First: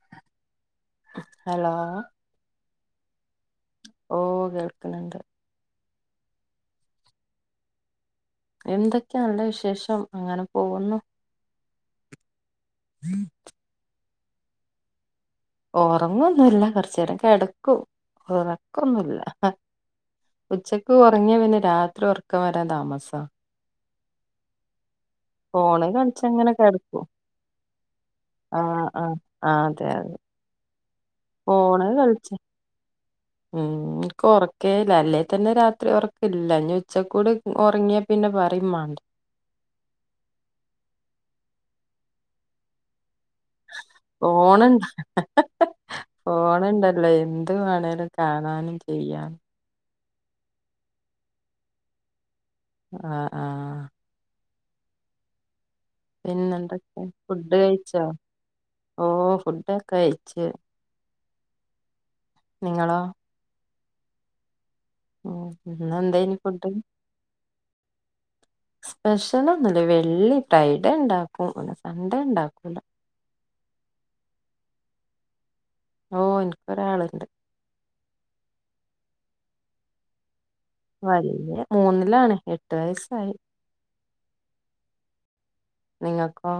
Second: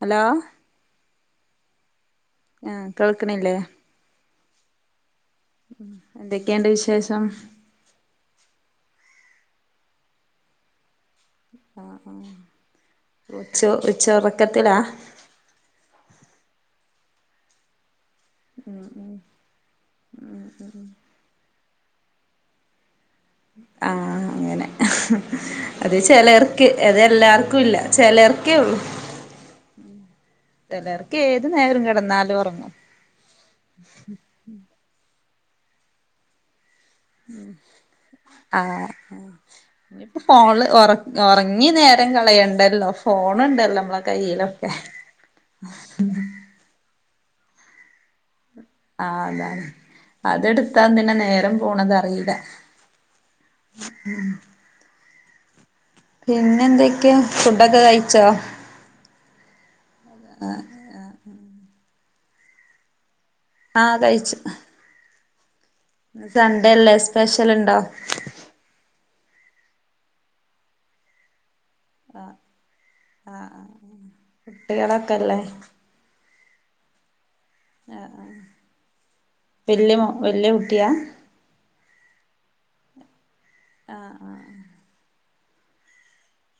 Hello hello ആ കേൾക്കണില്ലേ ഓ കേൾക്കുന്നുണ്ട് എന്തൊക്കെയുണ്ട് വിശേഷം എന്തൊക്കെ നല്ല വിശേഷം അങ്ങനെ പോകുന്നു ആ ആ ഉച്ച ച്ചറക്കത്തിലാ? ഓറങ്ങൊന്നുല്ല കൊറച്ചേരം കെടക്കും ഉറക്കൊന്നുംല്ല ഉച്ചക്ക് ഒറങ്ങിയ പിന്നെ രാത്രി ഉറക്കം വരാൻ താമസാ ആഹ് അങ്ങനെ ഫോണ് അത് കളിച്ചങ്ങനെ ചെലർക്ക് കിടക്കും അതെല്ലാർക്കും ഇല്ല ചെലർക്കേ ആ ഒള്ളൂ ആ ആ അതെ അതെ തെല്ലാർ ഫോണ് കളിച്ച് ഉം ൻകൊറക്കേല്ല അല്ലേ തന്നെ രാത്രി ഒറക്കില്ല ആ ഇനിപ്പോ ഫോണില് ഒറ ഇന്നി നേരം കളയണ്ടല്ലോ ഫോണുണ്ടല്ലോ മ്മളെ കയ്യിലൊക്കെ ഫോണുണ്ട അല്ല എന്ത് വേണേലും കാണ കാണും ആഹ് ചെയ്യാ അതാണ് അതെടുത്താ നിന്നെ നേരം പോണതറീല്ല ആഹ് ആഹ് പിന്നെ പിന്നെന്തൊക്കെ എന്തൊക്കെയാ ഫുഡ് ഫുഡൊക്കെ കഴിച്ചോ ഓ ഫുഡൊക്കെ കഴ്ച്ച് നിങ്ങളോ ആഹ് കഴിച്ചു ഉം ഇന്നെന്തേനി ഫുഡ് സൺഡേ അല്ലേ സ്പെഷ്യലുണ്ടോ ലൊന്നുല്ല വെള്ളി ഫ്രൈഡേ ണ്ടാക്കും സൺ‌ഡേ ഉണ്ടാക്കൂല കുട്ടികളൊക്കല്ലേ ഓ എനിക്കൊരാളുണ്ട് ആ വല്യ വല്യ കുട്ടിയാ വല്യത് മൂന്നിലാണ് എട്ട് വയസ്സായി നിങ്ങൾക്കോ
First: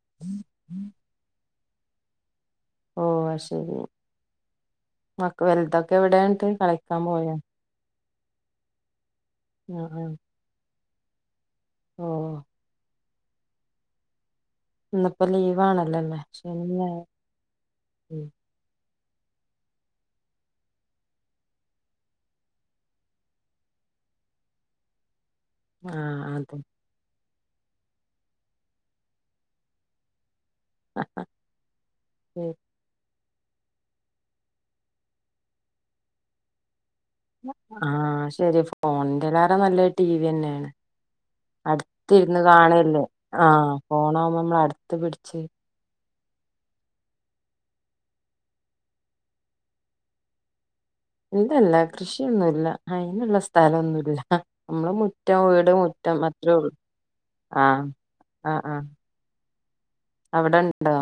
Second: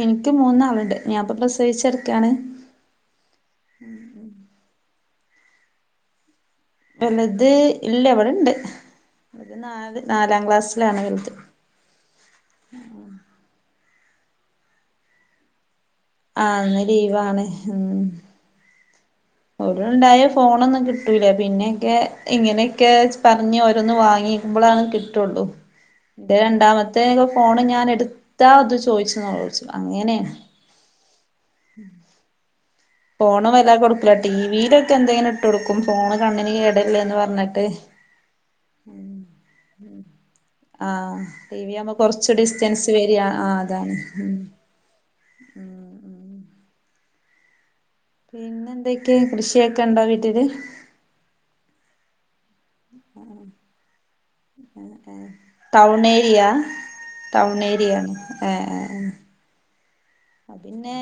എനിക്ക് മൂന്നാളുണ്ട് ഞാൻ പ്പ ബസ് ഫ്യൂചറ്ക്കാണ് ഓ അത് ശരി മ്മാക്ക് വലുതൊക്കെ ഇവിടെയെന്തായി കളിക്കാൻ പോയ വലുത് ഇല്ല ഇവിടണ്ട് ഒരു നാല് ആ നാലാം ക്ലാസ് ലാണ് വല്ത് ഓ ആ ഇന്നിപ്പോ ലീവ് ആണ് ആ ഇന്ന് ലീവാണ് ഉം ഓറ് ഉണ്ടായ ഫോണൊന്നും കിട്ടൂല പിന്നെയൊക്കെ ഇങ്ങനെയൊക്കെ പറഞ്ഞ് ഓരോന്ന് വാങ്ങിക്കുമ്പഴളാണ് കിട്ട് ട്ടൊള്ളു ആ എന്റെ അതെ രണ്ടാമത്തെ ഫോണ് ഞാൻ എടുത്താ അത് ചോയിച്ച് നോലോൽയ്ച്ച് അങ്ങനെയാ ആഹ [inaudible] ഫോണ് വല്ലാ കൊടുക്കില്ല ടിവിയിലൊക്കെ എന്തെങ്കിലും ഇട്ട് കൊടുക്കും ഫോണ് കണ്ണിന് കേട ആഹ ശരി ഫോണിന്റെ കാട്ടും നല്ല ടി വി തന്നെയാണ് ആഹ് ടി വി ആവുമ്പോ കൊറച്ച് അടുത്തിരുന്ന് ഡിസ്റ്റൻസ് കാണല്ലേ വരിക ആ അതാണ് ഫോണ് ഉം ആകുമ്പോ നമ്മള അടുത്ത് ച്ച് ഉം പിന്നെന്തൊക്കെയ കൃഷിയൊക്കെ ഇണ്ടോ വീട്ടില് ഇല്ലല്ല കൃഷിയൊന്നൂല്ല അയിതിനുള്ള സ്ഥലംന്നുല്ല നമ്മള് മുറ്റം വീട് ടൗൺ മുറ്റം ഏരിയ അത്രേ ഉള്ളൂ ടൗൺ ഏരിയ അവിടെ ആദ് ഉണ്ടോ പിന്നെ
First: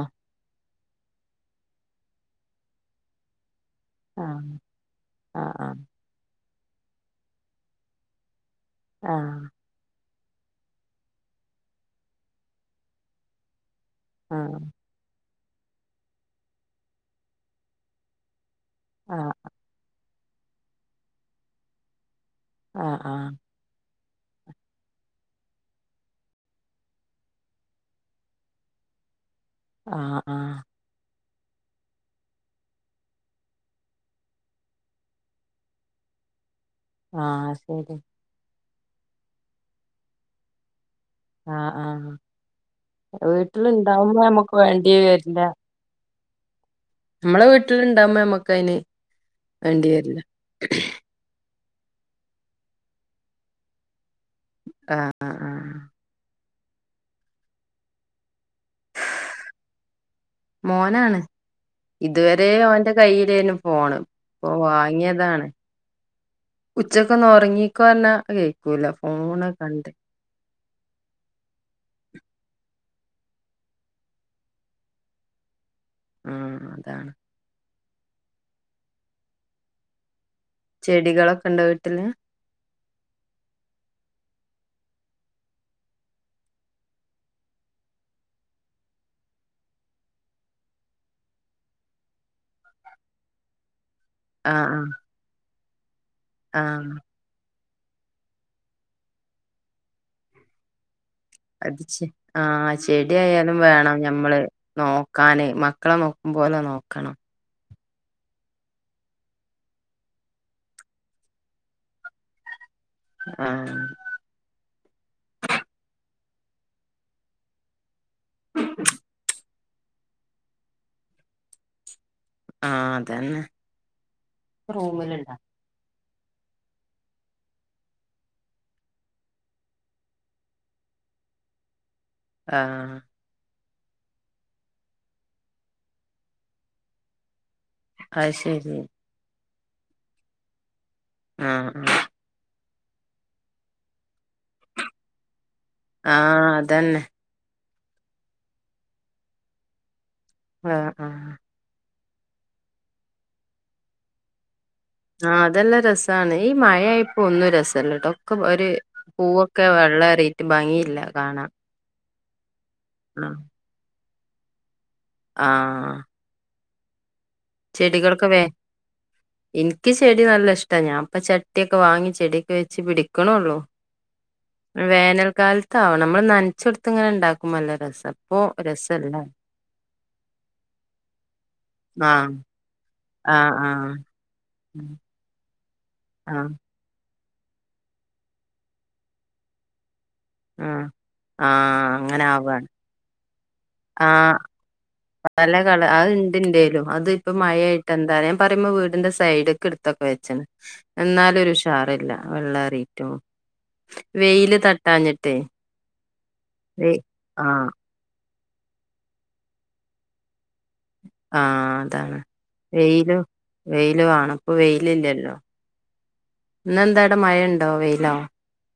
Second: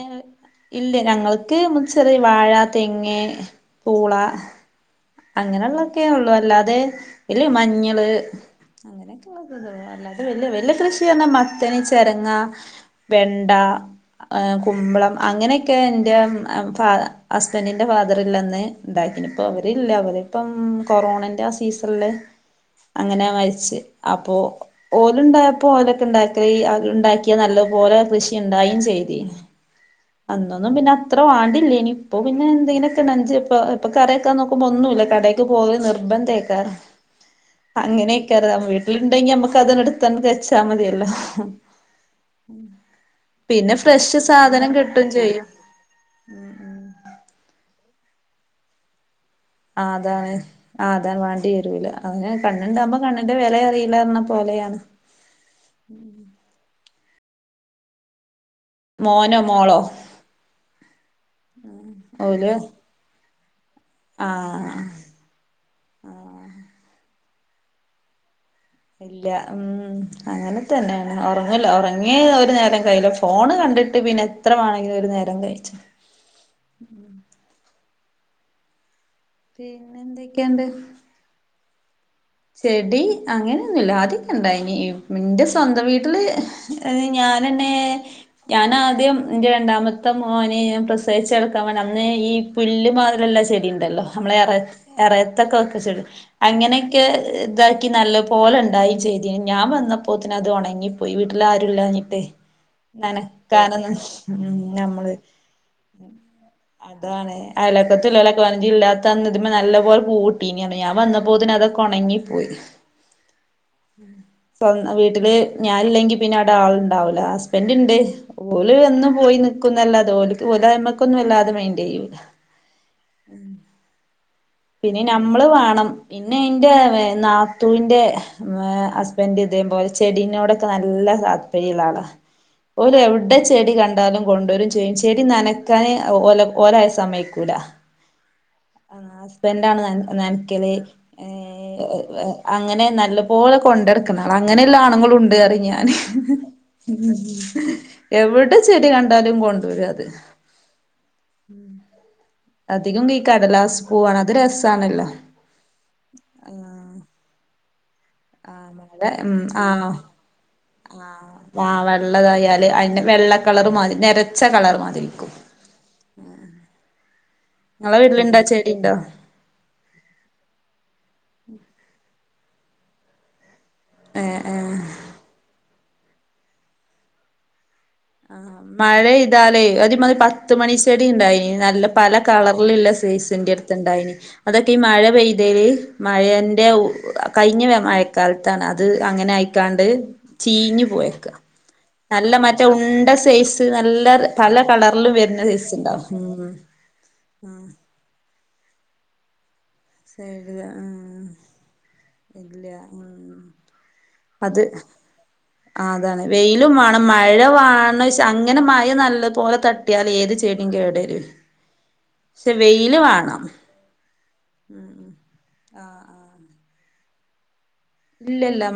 ഇണ്ട് ഞങ്ങൾക്ക് മു ചെറിയ വാഴ തെങ്ങ് പൂള ആഹ് ആഹ് അങ്ങനെയുള്ളക്കെയെ ഒള്ളൂ വല്ലാതെ ഇല്ല മഞ്ഞള് അങ്ങനെ ആഹ് തോന്നത് അല്ലാ വല്യ വല്ല്യ കൃഷി എന്നാ മത്തന് ചെരങ്ങ വെണ്ട ആ ആഹ് കുമ്പളം അങ്ങനെയൊക്കെ എൻ്റെ ഫ ഹസ്ബൻഡിൻ്റെ ഫാദറിൽനിന്ന് ണ്ടായതിന് ആഹ് ഇപോ അവരു ല്ലപോലും ഇപ്പം കൊറോണന്റെ ആ സീസണില് ആഹ് ആഹ് അങ്ങനെ ആഹ് മരിച്ച് അപ്പോ ഓലുണ്ടായപ്പോ ഓലൊക്കെ ഉണ്ടാക്കറി അലുണ്ടാക്കിയാ നല്ലപോലെ കൃഷി ഉണ്ടായും ചെയ്തിനി ആഹ ആ ഇത്ര വാണ്ടില്ലെയ്നി ഇപ്പൊ പിന്നെ എന്തെങ്കിലൊക്കെ നഞ്ച് ഇപ്പോ ഇപ്പൊ കറി വെക്കാൻ നോക്കുമ്പോൾ ഒന്നുല്ല കടേക്ക് പോവൽ നിർബന്ധ ഐക്കാരം ആഹ് ശരി അങ്ങനെയൊക്കെറതാ വീട്ട ഇണ്ടെങ്കി നമുക്ക് അത് എടുത്തന്ന് വെച്ചാൽ മതിയല്ലോ ആഹ ആഹ് വീട്ടില പിന്നെ ഇണ്ടാവുമ്പോ ഫ്രഷ് നമ്മുക്ക് വേണ്ടി വരണ്ട [inaudible] ഉം ഉം നമ്മളെ വീട്ടില ഇണ്ടാമ്മ നമ്മക്ക അയിന് വേണ്ടി വരില്ല ആതാണ് ആതാ വാണ്ടി വരൂല അതെ കണ്ണുണ്ടാ ഉമ്പോ കണ്ണിന്റെ വില അറിയില്ലാരണം പോലെയാണ് ആഹ് ആഹ് ആഹ് മോനോ മോളോ മോനാണ് ഇതുവരെ ഓല് ഓന്റെ കയ്യിൽ [unintelligible] നും പോണം ഇപ്പ ആ വാങ്ങിയതാണ് ഉച്ച ഒക്കൊന്ന് ഉറങ്ങിക്കൊന്നാ അ ഇല്ല ഉ അങ്ങനെ തന്നെയാണ് ഉറങ്ങല ഉറങ്ങിയ ഒരു നേരം കയ്യില ഫോണ് കണ്ടിട്ട് പിന്നെ എത്ര വേണെങ്കിലും ഒരു നേരം കഴിച്ചു ഉം അതാണ് പിന്നെ എന്ത. ചെടികളൊക്കെ ഉണ്ടോ വീ പിന്നെ ചെടി അങ്ങനെയൊന്നുല്ല ആദ്യ ഒക്കെ ഇണ്ടായിനി എന്റെ സ്വന്തം വീട്ടില് ഞാനെന്നെ ഞാനാദ്യം എന്റെ രണ്ടാമത്തെ മോനെ ഞാൻ പ്രസവിച്ച എടുക്കാൻ വേണ്ട അന്ന് ഈ പുല്ല് മാതിലല്ലാ ചെടി ഉണ്ടല്ലോ നമ്മളെറ ഇറയത്തൊക്കെ [inaudible] ആഹ ഇതാക്കി നല്ല പോലെ ഉണ്ടായും ചെയ്തിന് ഞാൻ വന്നപ്പോത്തന് അത് ഉണങ്ങി പോ അത്ചെആഹ ചെടിആയാലും നനക്കാനൊന്നും വേണം ഞമ്മള് ഉം നമ്മള് നോക്കാന് മക്കളെ നോക്കും പോലെ നോക്കണം അയലക്കത്ത്ള്ളോലക്കെ പറ ജ് ഇല്ലാത്തന്ന് ഇതിമ്മ നല്ല പോലെ പൂവിട്ടീഞ്ഞി ഞാ വന്നപ്പോതിനന് അതെ ഒണങ്ങി പോയി ആ വീട്ടില് ഞാനില്ലെങ്കി പിന്നെ അട ആൾണ്ടാവൂല ഹസ്ബൻഡ് ഇണ്ട് ഓല വന്ന് പോയി നി ക്കുംന്ന അല്ലാതെ അയ്മക്കൊന്നും വല്ലാതെ മെയിന്റെയ്യൂല ആഹ അതന്നെ പിന്നെ റൂമിലുണ്ട നഞമ്മള് വേണം പിന്നെ എന്റെ നാത്തുവിന്റെ ഹസ്ബൻഡ് ഇതേപോലെ ചെടിനോട് ടൊക്കെ നല്ല താത്പര്യങ്ങളാണ് ആ ഓ എവിടെ ചെടി കണ്ടാലും കൊണ്ടുവരും ചെയ്യും ചെടി നനക്കാനെ ഓലായ സമയക്കൂല ഉം ഉം ഇപ്പ എന്താണ് നനക്കലേ ഏ ആ [unintelligible] അങ്ങനെ നല്ലപോലെ കൊണ്ടെടുക്കണം അങ്ങനെല്ലാ ആണുങ്ങളുണ്ട് അറി- ഞാൻ ആ ആ അതന്നെ - എവിടെ ചെടി കണ്ടാലും കൊണ്ട വരാതെ- ആഹ ആഹ് അധികം ഈ കടലാസ് പോവാണ് അത് രസ ആഹ അതെല്ലാം രസമാണ് ഈ മഴയായിപ്പോ ഒന്നും രസം ചെല്ലട്ടോ [unintelligible] നക്ക ഒരു ആഹ് മഴ ഉം പൂവൊക്കെ ആഹ് വെള്ള റേറ്റ് ഭംഗിയില്ല കാണാം അല്ലതായ അ വെള്ള കളർ മാതി നിര പച്ച കളർ വ ആഹ ഇങ്ങളെ ചെടികളൊക്കെ വീട്ടിലുണ്ടോ ചെടി ഇണ്ടോ എനിക്ക് ചെടി നല്ല ഇഷ്ടമാണ് ഞാൻപ്പ ചട്ടിയൊക്കെ വാങ്ങി ചെടി വെച്ച് പിടിക്കണള്ളോ ഏഹ് ഏഹ് വേനൽക്കാല- അതാവോ നമ്മള് നനച്ച കൊടുത്ത് ഇങ്ങനെ ഉണ്ടാക്കുംല്ല ആ മഴ ഇതാലേ ഒരുമാതിരി പത്ത് മണിച്ചെടി ഉണ്ടായി നല്ല പല ആഹ് കളർ ില്ല ആഹ് സയ്്സിന്റെറെ ആഹ് അടുത്ത്ണ്ടായിന് അതൊക്കെ ഈ മഴ പെയ്തല് ആഹ് മഴയന്റയ് കഴിഞ്ഞ മഴക്കാലത്താണ് അത് അങ്ങനെ ആയിക്കാണ്ട് ഉ ചീഞ്ഞു ആഹ അങ്ങനെ ആവയാണ് എണ്ട സേഫ [unintelligible] നല്ല പല കളറിലും വരുന്ന പല സൈസ്സ് കള അത് ഉണ്ടാവും. ഇണ്ട് പറയുമ്പോവീടിന്റെ സൈഡക്കെ ഇടു ഉഷാറില്ല വെള്ളേറിയിട്ടും വെയില് അത് തട്ടാഞ്ഞിട്ടേ വെയിലും വെയ് വേണം മഴ ആഹ് വാണ അങ്ങനെ മഴ നല്ലതു പോലെ തട്ടിയാൽ ഏത് ചെടിം കേട് വെരും ആഹ് അതാണ് വെയിലും വെയില് വാണം പ്പൊ വെയിലില്ലല്ലോ ആഹ് ആഹ് ഇന്ന് എന്താവടെ മഴ ഉ ണ്ടോ വെയിലോ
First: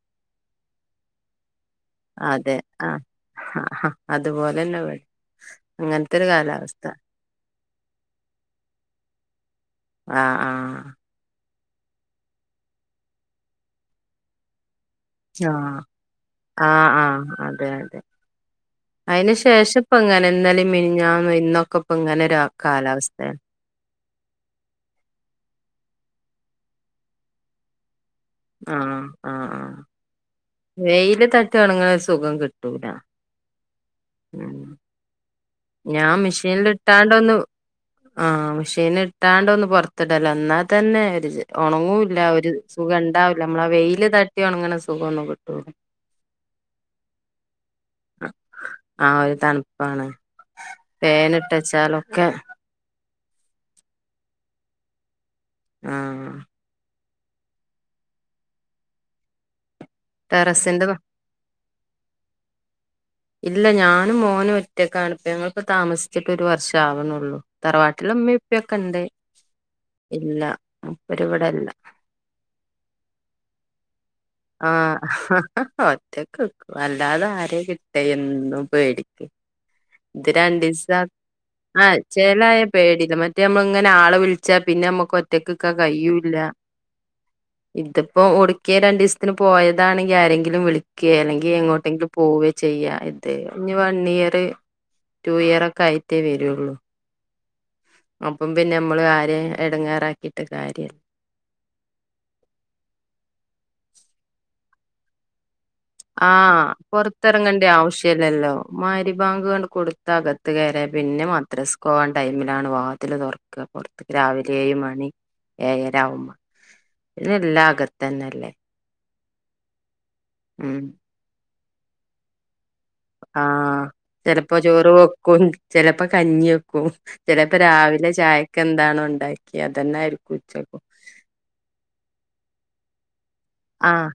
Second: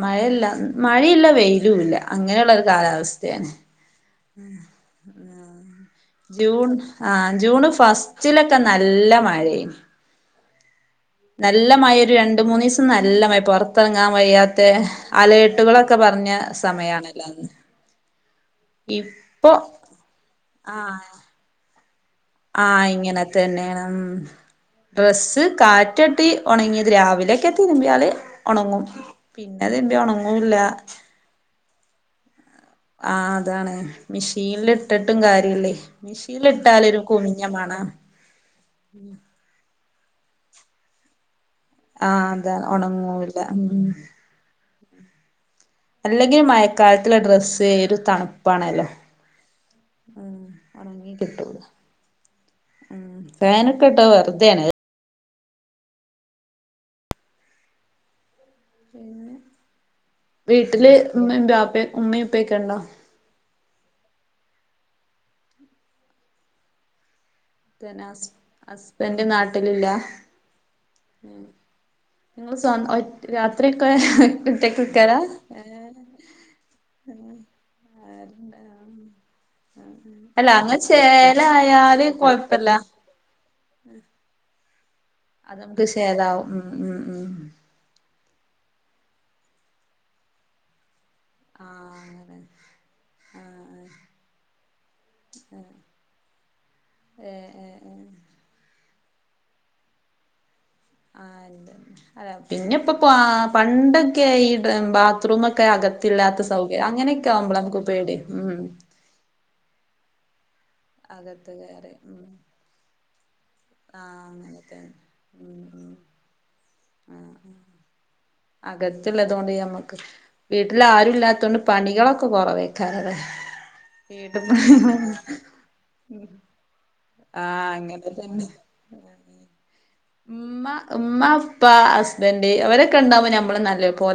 മഴയല്ല മഴയില്ല വെയി ലുല്ല അങ്ങനെള്ള അതെ ഒരു ആഹ് കാലാവസ്ഥണ് ആഹ് അതുപോലെന്നെ ഇവടിം അങ്ങനത്തൊരു ജൂൺ കാലാവസ്ഥ ആ ജൂണ് ഫസ്റ്റിലൊക്കെ നല്ല മഴ ആ നല്ല മഴ ഒരു രണ്ട് മൂന്നീസം നല്ല മഴ പൊറത്തിറങ്ങാൻ വയ്യാത്തെ ആ അലേർട്ടുകളൊക്കെ പറഞ്ഞ ആ ആ സമയാണല്ലോ അന്ന് അതെ അതെ ഇപ്പൊ ആ ഇങ്ങനെ ഒരു ആ ഇങ്ങനെ കാലാവസ്ഥയാണ് തന്നെണ് ഡ്രസ്സ് കാറ്റട്ടി ഒണങ്ങിയത് രാവിലെയൊക്കെ തിരുമ്മിയാല് ഒണങ്ങും ആഹ് ആഹ് ആഹ് പിന്നെതിരുമ്പിയാഉണങ്ങ വെയില് ത ട്ട് ഒണങ്ണെ സുഖം കി ആ അതാണ് മെഷീനില്ഇട്ടിട്ടും കാര ഞാൻ മെഷീനിൽ ഇട്ടാണ്ടൊന്ന് മണാണ് ആ മെഷീനി ഇട്ടാണ്ട ഒന്ന് പുറത്ത് ടല ന്നാത്തെന്നെ ഒരു ഒണങ്ങൂല്ല ആഹ് ഒരു അതാ സുഖം ഒണങ്ങൂല ഉണ്ടാവില്ല നമ്മളആ ഉം വെയില് തട്ടി ഒണങ്ങനെ സുഖോന്നും കി അല്ലെങ്കിൽ മഴക്കാലത്തിലെ ഡ്രസ്സ് ഒരു തണുപ്പാണല്ലോ ഒണങ്ങി ഫാന്ഇട്ടെച്ചാലൊക്കെ ഫാനൊക്ക്ട്ടാ വെറുതേണ് ആ പിന്നെ ടെറസിന്റെ വീട്ടില് ഉമ്മ ബാപ്പയും ഉമ്മ ഉപ്പയെക്കെ ഉണ്ടോ ഇല്ല ഞാനും മോനും ഒറ്റക്കാണിപ്പം ഞങ്ങൾക്ക് താമസിച്ചിട്ട് ഒരു വർഷം ആവ്ണൊള്ളു ഹസ് ഹസ്ബന്റ്നാട്ടിലില്ല ഇല്ല മൂപ്പര് ഇവിടെല്ല നിങ്ങള് സ്വ രാത്രി ക്കെ ആഹ ഒറ്റക്ക് വക്കും അല്ലാതെ ആര കിട്ട എന്നും പേടിക്ക് ഇത് അല്ല രണ്ട് അങ്ങനെ ദിവസം ആ ചേലായാല് ചേലായ കൊഴപ്പല്ല പേടില്ല മ നമ്മളിങ്ങനെ ആളെ വിളിച്ചാ പിന്നെ അത് കൊറ്റക്കക്ക നമുക്ക് കയ്യൂല്ല ഷെയറാവും ഉം ഉം ഉം ഇത് ഇപ്പൊ [unintelligible] രണ്ട് ത്തിന് പോയതാണെങ്കിൽ ആരെങ്കിലും വിളിക്ക ക്ക അല്ലെങ്കി ആഹ് എങ്ങോട്ടെങ്കിലും അങ്ങനെ പോവ ചെയ്യാ ഇത് ഇനി ആഹ് വൺ ഇയർ ടു ഇയറൊക്കെആയിട്ടേ വരുള്ളൂ ഏഹ് ഏഹ് ഏഹ് അപ്പം പിന്നെ നമ്മള് കാര്യം എടങ്ങാറാക്കിട്ട് കാര്യ ആഹ അ പിന്നെപ്പോ പണ്ടൊക്കെ ഈ ബാത്റൂമ് ഒക്കെ ആഹ പൊറത്തിറങ്ങേണ്ട നമുക്ക് പേടി ആവശ്യല്ലല്ലോ ഉം [unintelligible] കൊടുത്താഗത്ത് പത്ത് കയറ പിന്നെ അകത്ത് മദ്രസ് കയറി പോകവാൻ ഉം ടൈമിലാണ് വാ [unintelligible] പുറത്തേക്ക് ആഹ് രാവിലെ ഏഴ് അങ്ങനത്തെ മണി ഉം ഉം ഏകരാവുമ്പ പിന്നെ എല്ലാ അകത്തന്നെല്ലേ ല്ലതുകൊണ്ട് ഞമ്മക്ക് ഉം വീട്ടിൽ ആരും ഇല്ലാത്തൊണ്ട് പണികളൊക്കെ കുറവേ ആഹ ചെലപ്പോ ചോറ് പണികള് വെക്കും ചെലപ്പോ കഞ്ഞി വെക്കും ചിലപ്പോ ആഹ് അങ്ങനെ രാവിലെ തന്നെ ചായക്ക്‌ എന്താണ ഉണ്ടാക്കി അതന്നെ ആയിരിക്കും ഉച്ചക്കും അവരൊക്കെണ്ടാവ ആഹ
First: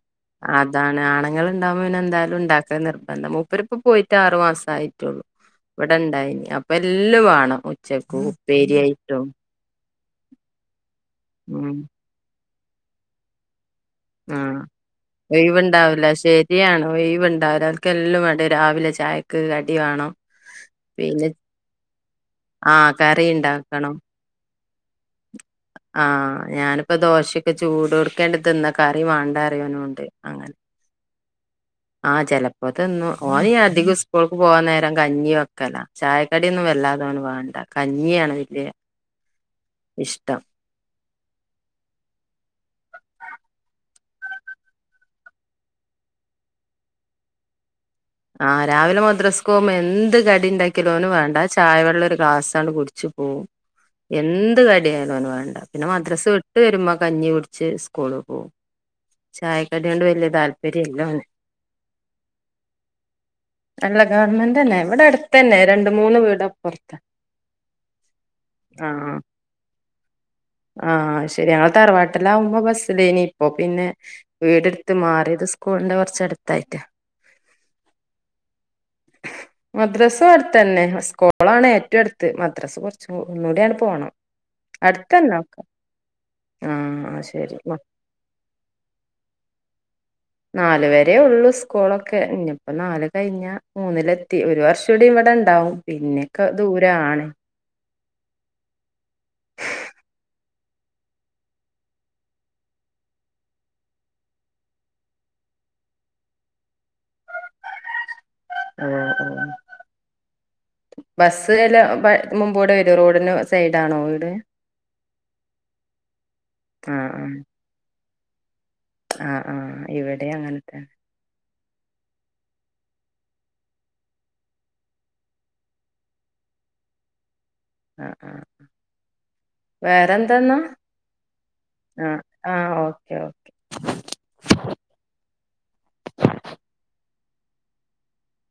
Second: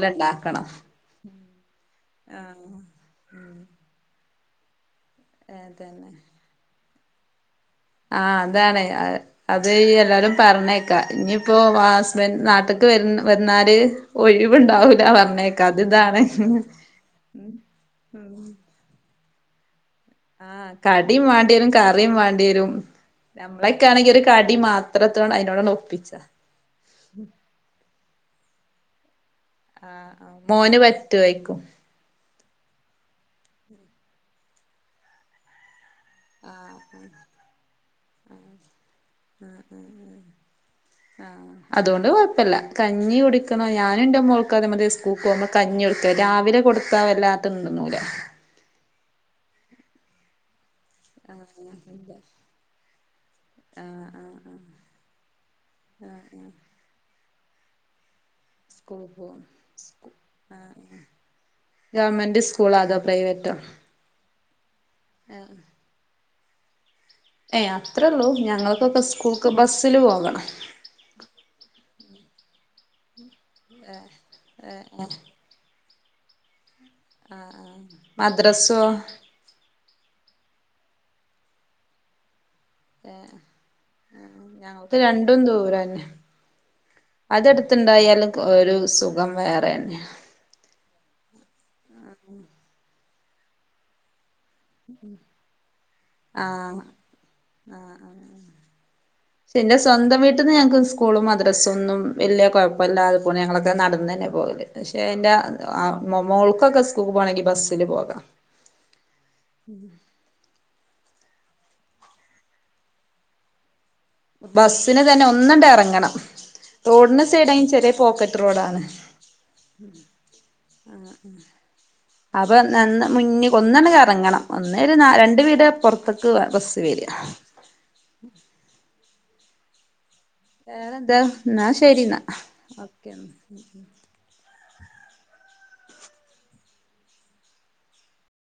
അതാണ് ആണുങ്ങൾ ഉണ്ടാവ്മ്പേ പിന്നെ എന്തായാലും ആഹ് ഉണ്ടാക്ക നിർബന്ധം ഉം മൂപ്പര് ഇപ്പ പോയി ആറു മാസമായി ഇവിടെണ്ടായി അപ്പ [unintelligible] ആഹ അതാണ് അത് എല്ലാരും പറഞ്ഞേക്കാം ഇനിയിപ്പോ ഉം ഹസ്ബന്റ നാട്ട് അതൊക്കെ വ വന്നാല് ആ ഒഴിവുണ്ടാവൂല പറഞ്ഞേക്കാ അത് ഒഴിവ്ണ്ടാവൂല്ല ഇതാണ് ശരിയാണ് ഒഴിവ്ണ്ടാവില്ല അവക്കെല്ലാം വേണ്ട രാവിലെ ചായ [unintelligible] ആഹ കടിയും വേണ്ടി വരും കറിയും വേണ്ടി വരും ആഹ് നമ്മളൊക്കൊണെങ്കി ഒരു കടി മാത്രം ആ ഞാനിപ്പോ ദോശൊക്കെ ചൂട് കൊടുക്കേണ്ടിതിന്ന ക [unintelligible] വാണ്ടാ ആ മോന് പറ്റുയിക്കും ആ ചിലപ്പോതുന്നു ഓനി അധികം സ്കൂൾക്ക് പോകൻ നേരം കഞ്ഞി വെക്കല ചായക്കടിയൊന്നും ആഹ് വല്ലാതോന് വാണ്ടാ കഞ്ഞിയാണ് വല്ല്യ ആ അതുകൊണ്ട് കൊഴപ്പല്ല കഞ്ഞി കുടിക്കണ ഞാൻ ഞന്റെ മോൾക്കാ അതെമതി സ്കൂക്കോക്പോ കഞ്ഞിയൊട്ക രാവിലെ കൊട്ത്ത വല്ലാ തിന്നൂല ആ രാവിലെ മദ്രസ്കോവുമ്പൊ എന്ത് കടിണ്ടാ കിലോന് വേണ്ട ചായ വെള്ളം ഇല്ല ഒരു ഗ്ലാസ്സാണ് കുട് ഓ ആഹ് ആഹ് ആഹ് എന്ത് കടിയായാലും ഓന് വേണ്ട പിന്നെ മദ്രാസ് വിട്ട് വരുമ്പോ കഞ്ഞി കുട്ച്ച് സ്കൂള് പോവും ചായക്കടിയോണ്ട് വല്യ താല്പര്യല്ല ഓന് ഗവമെന്റ് സ്കൂ ളതോ പ്രൈവറ്റോ ന്റന്നെ വടെ അടുത്തന്നെ രണ്ട് മൂന്ന് വീ ദപ്പറത്ത ഏ അത്രള്ളൂ ഞങ്ങൾക്കൊക്കെ ആഹ് സ്കൂൾക്ക് ബസ്സ്ല് പോക ലാവുമ്പോ ബസ്സ്ലേനി പ്പൊ പിന്നെ ഏഹ് വീടട്ത്ത് മാറിയത് സ്കൂളിന്റെ കുറച്ച് ചെടുത്തായിറ്റ ആആ മദ്രാസോ തന്നെ സ്കോളാണ് ഏറ്റവും അടുത്ത് മ ഏ ഞങ്ങൾക്ക് അടുത്തന്നെ രണ്ടും ഒക്കെ ദൂരംന്നെ ആഹ് ശരി അതടുത്തണ്ടായാലും ഒരു സുഖം വേറെന്നെ നാല് വരേ ഉള്ളു സ്കൂളൊക്കെ ഇനിയിപ്പോ നാല് കഴിഞ്ഞ മൂന്നില ത്തി ഒരു വർഷം കൂടി ഇവിടെ ഇണ്ടാവും പിന്നെയക്കെ ആഹ് ദൂരാണ് പിന്നെ സ്വന്തം വീട്ട്ന്ന് ഞങ്ങക്ക് സ്കൂളും മദ്രസും ഒന്നും വലിയ കുഴപ്പമില്ലാതെ പോണ് ഞങ്ങളൊക്കെ നടന്ന തന്നെ പോകല് പക്ഷെ ന്റെ മൊ മ്മോൾക്കൊക്കെസ് കൂക് പോണെങ്കിൽ ബസ്സില് പോക ഓ ബസ്സ് എല്ലാം പ മുമ്പോടെ വരും റോഡിനും സൈഡ ബസ്സിന് തന്നെ ഒന്നണ്ട ഇറങ്ങണം ആ റോഡിന് സൈഡ ചെറിയ പോക്കറ്റ് റോഡാണ് ആ ആ ഇവിടെ അങ്ങനെത്തന്നെ അപ്പൊ നന്ന മുന്നി ഒന്നണങ്ങ ഇറങ്ങണം ഒന്നേ ഒരു രണ്ട വീട് പ്പൊറത്തക്ക് ബസ് വര ആ ആ വേറെ വേറെ എന്താ എന്നാ ശരി ന്നാ ആ ഓക്കെ ഓക്കെ ഒക്കെന്നാ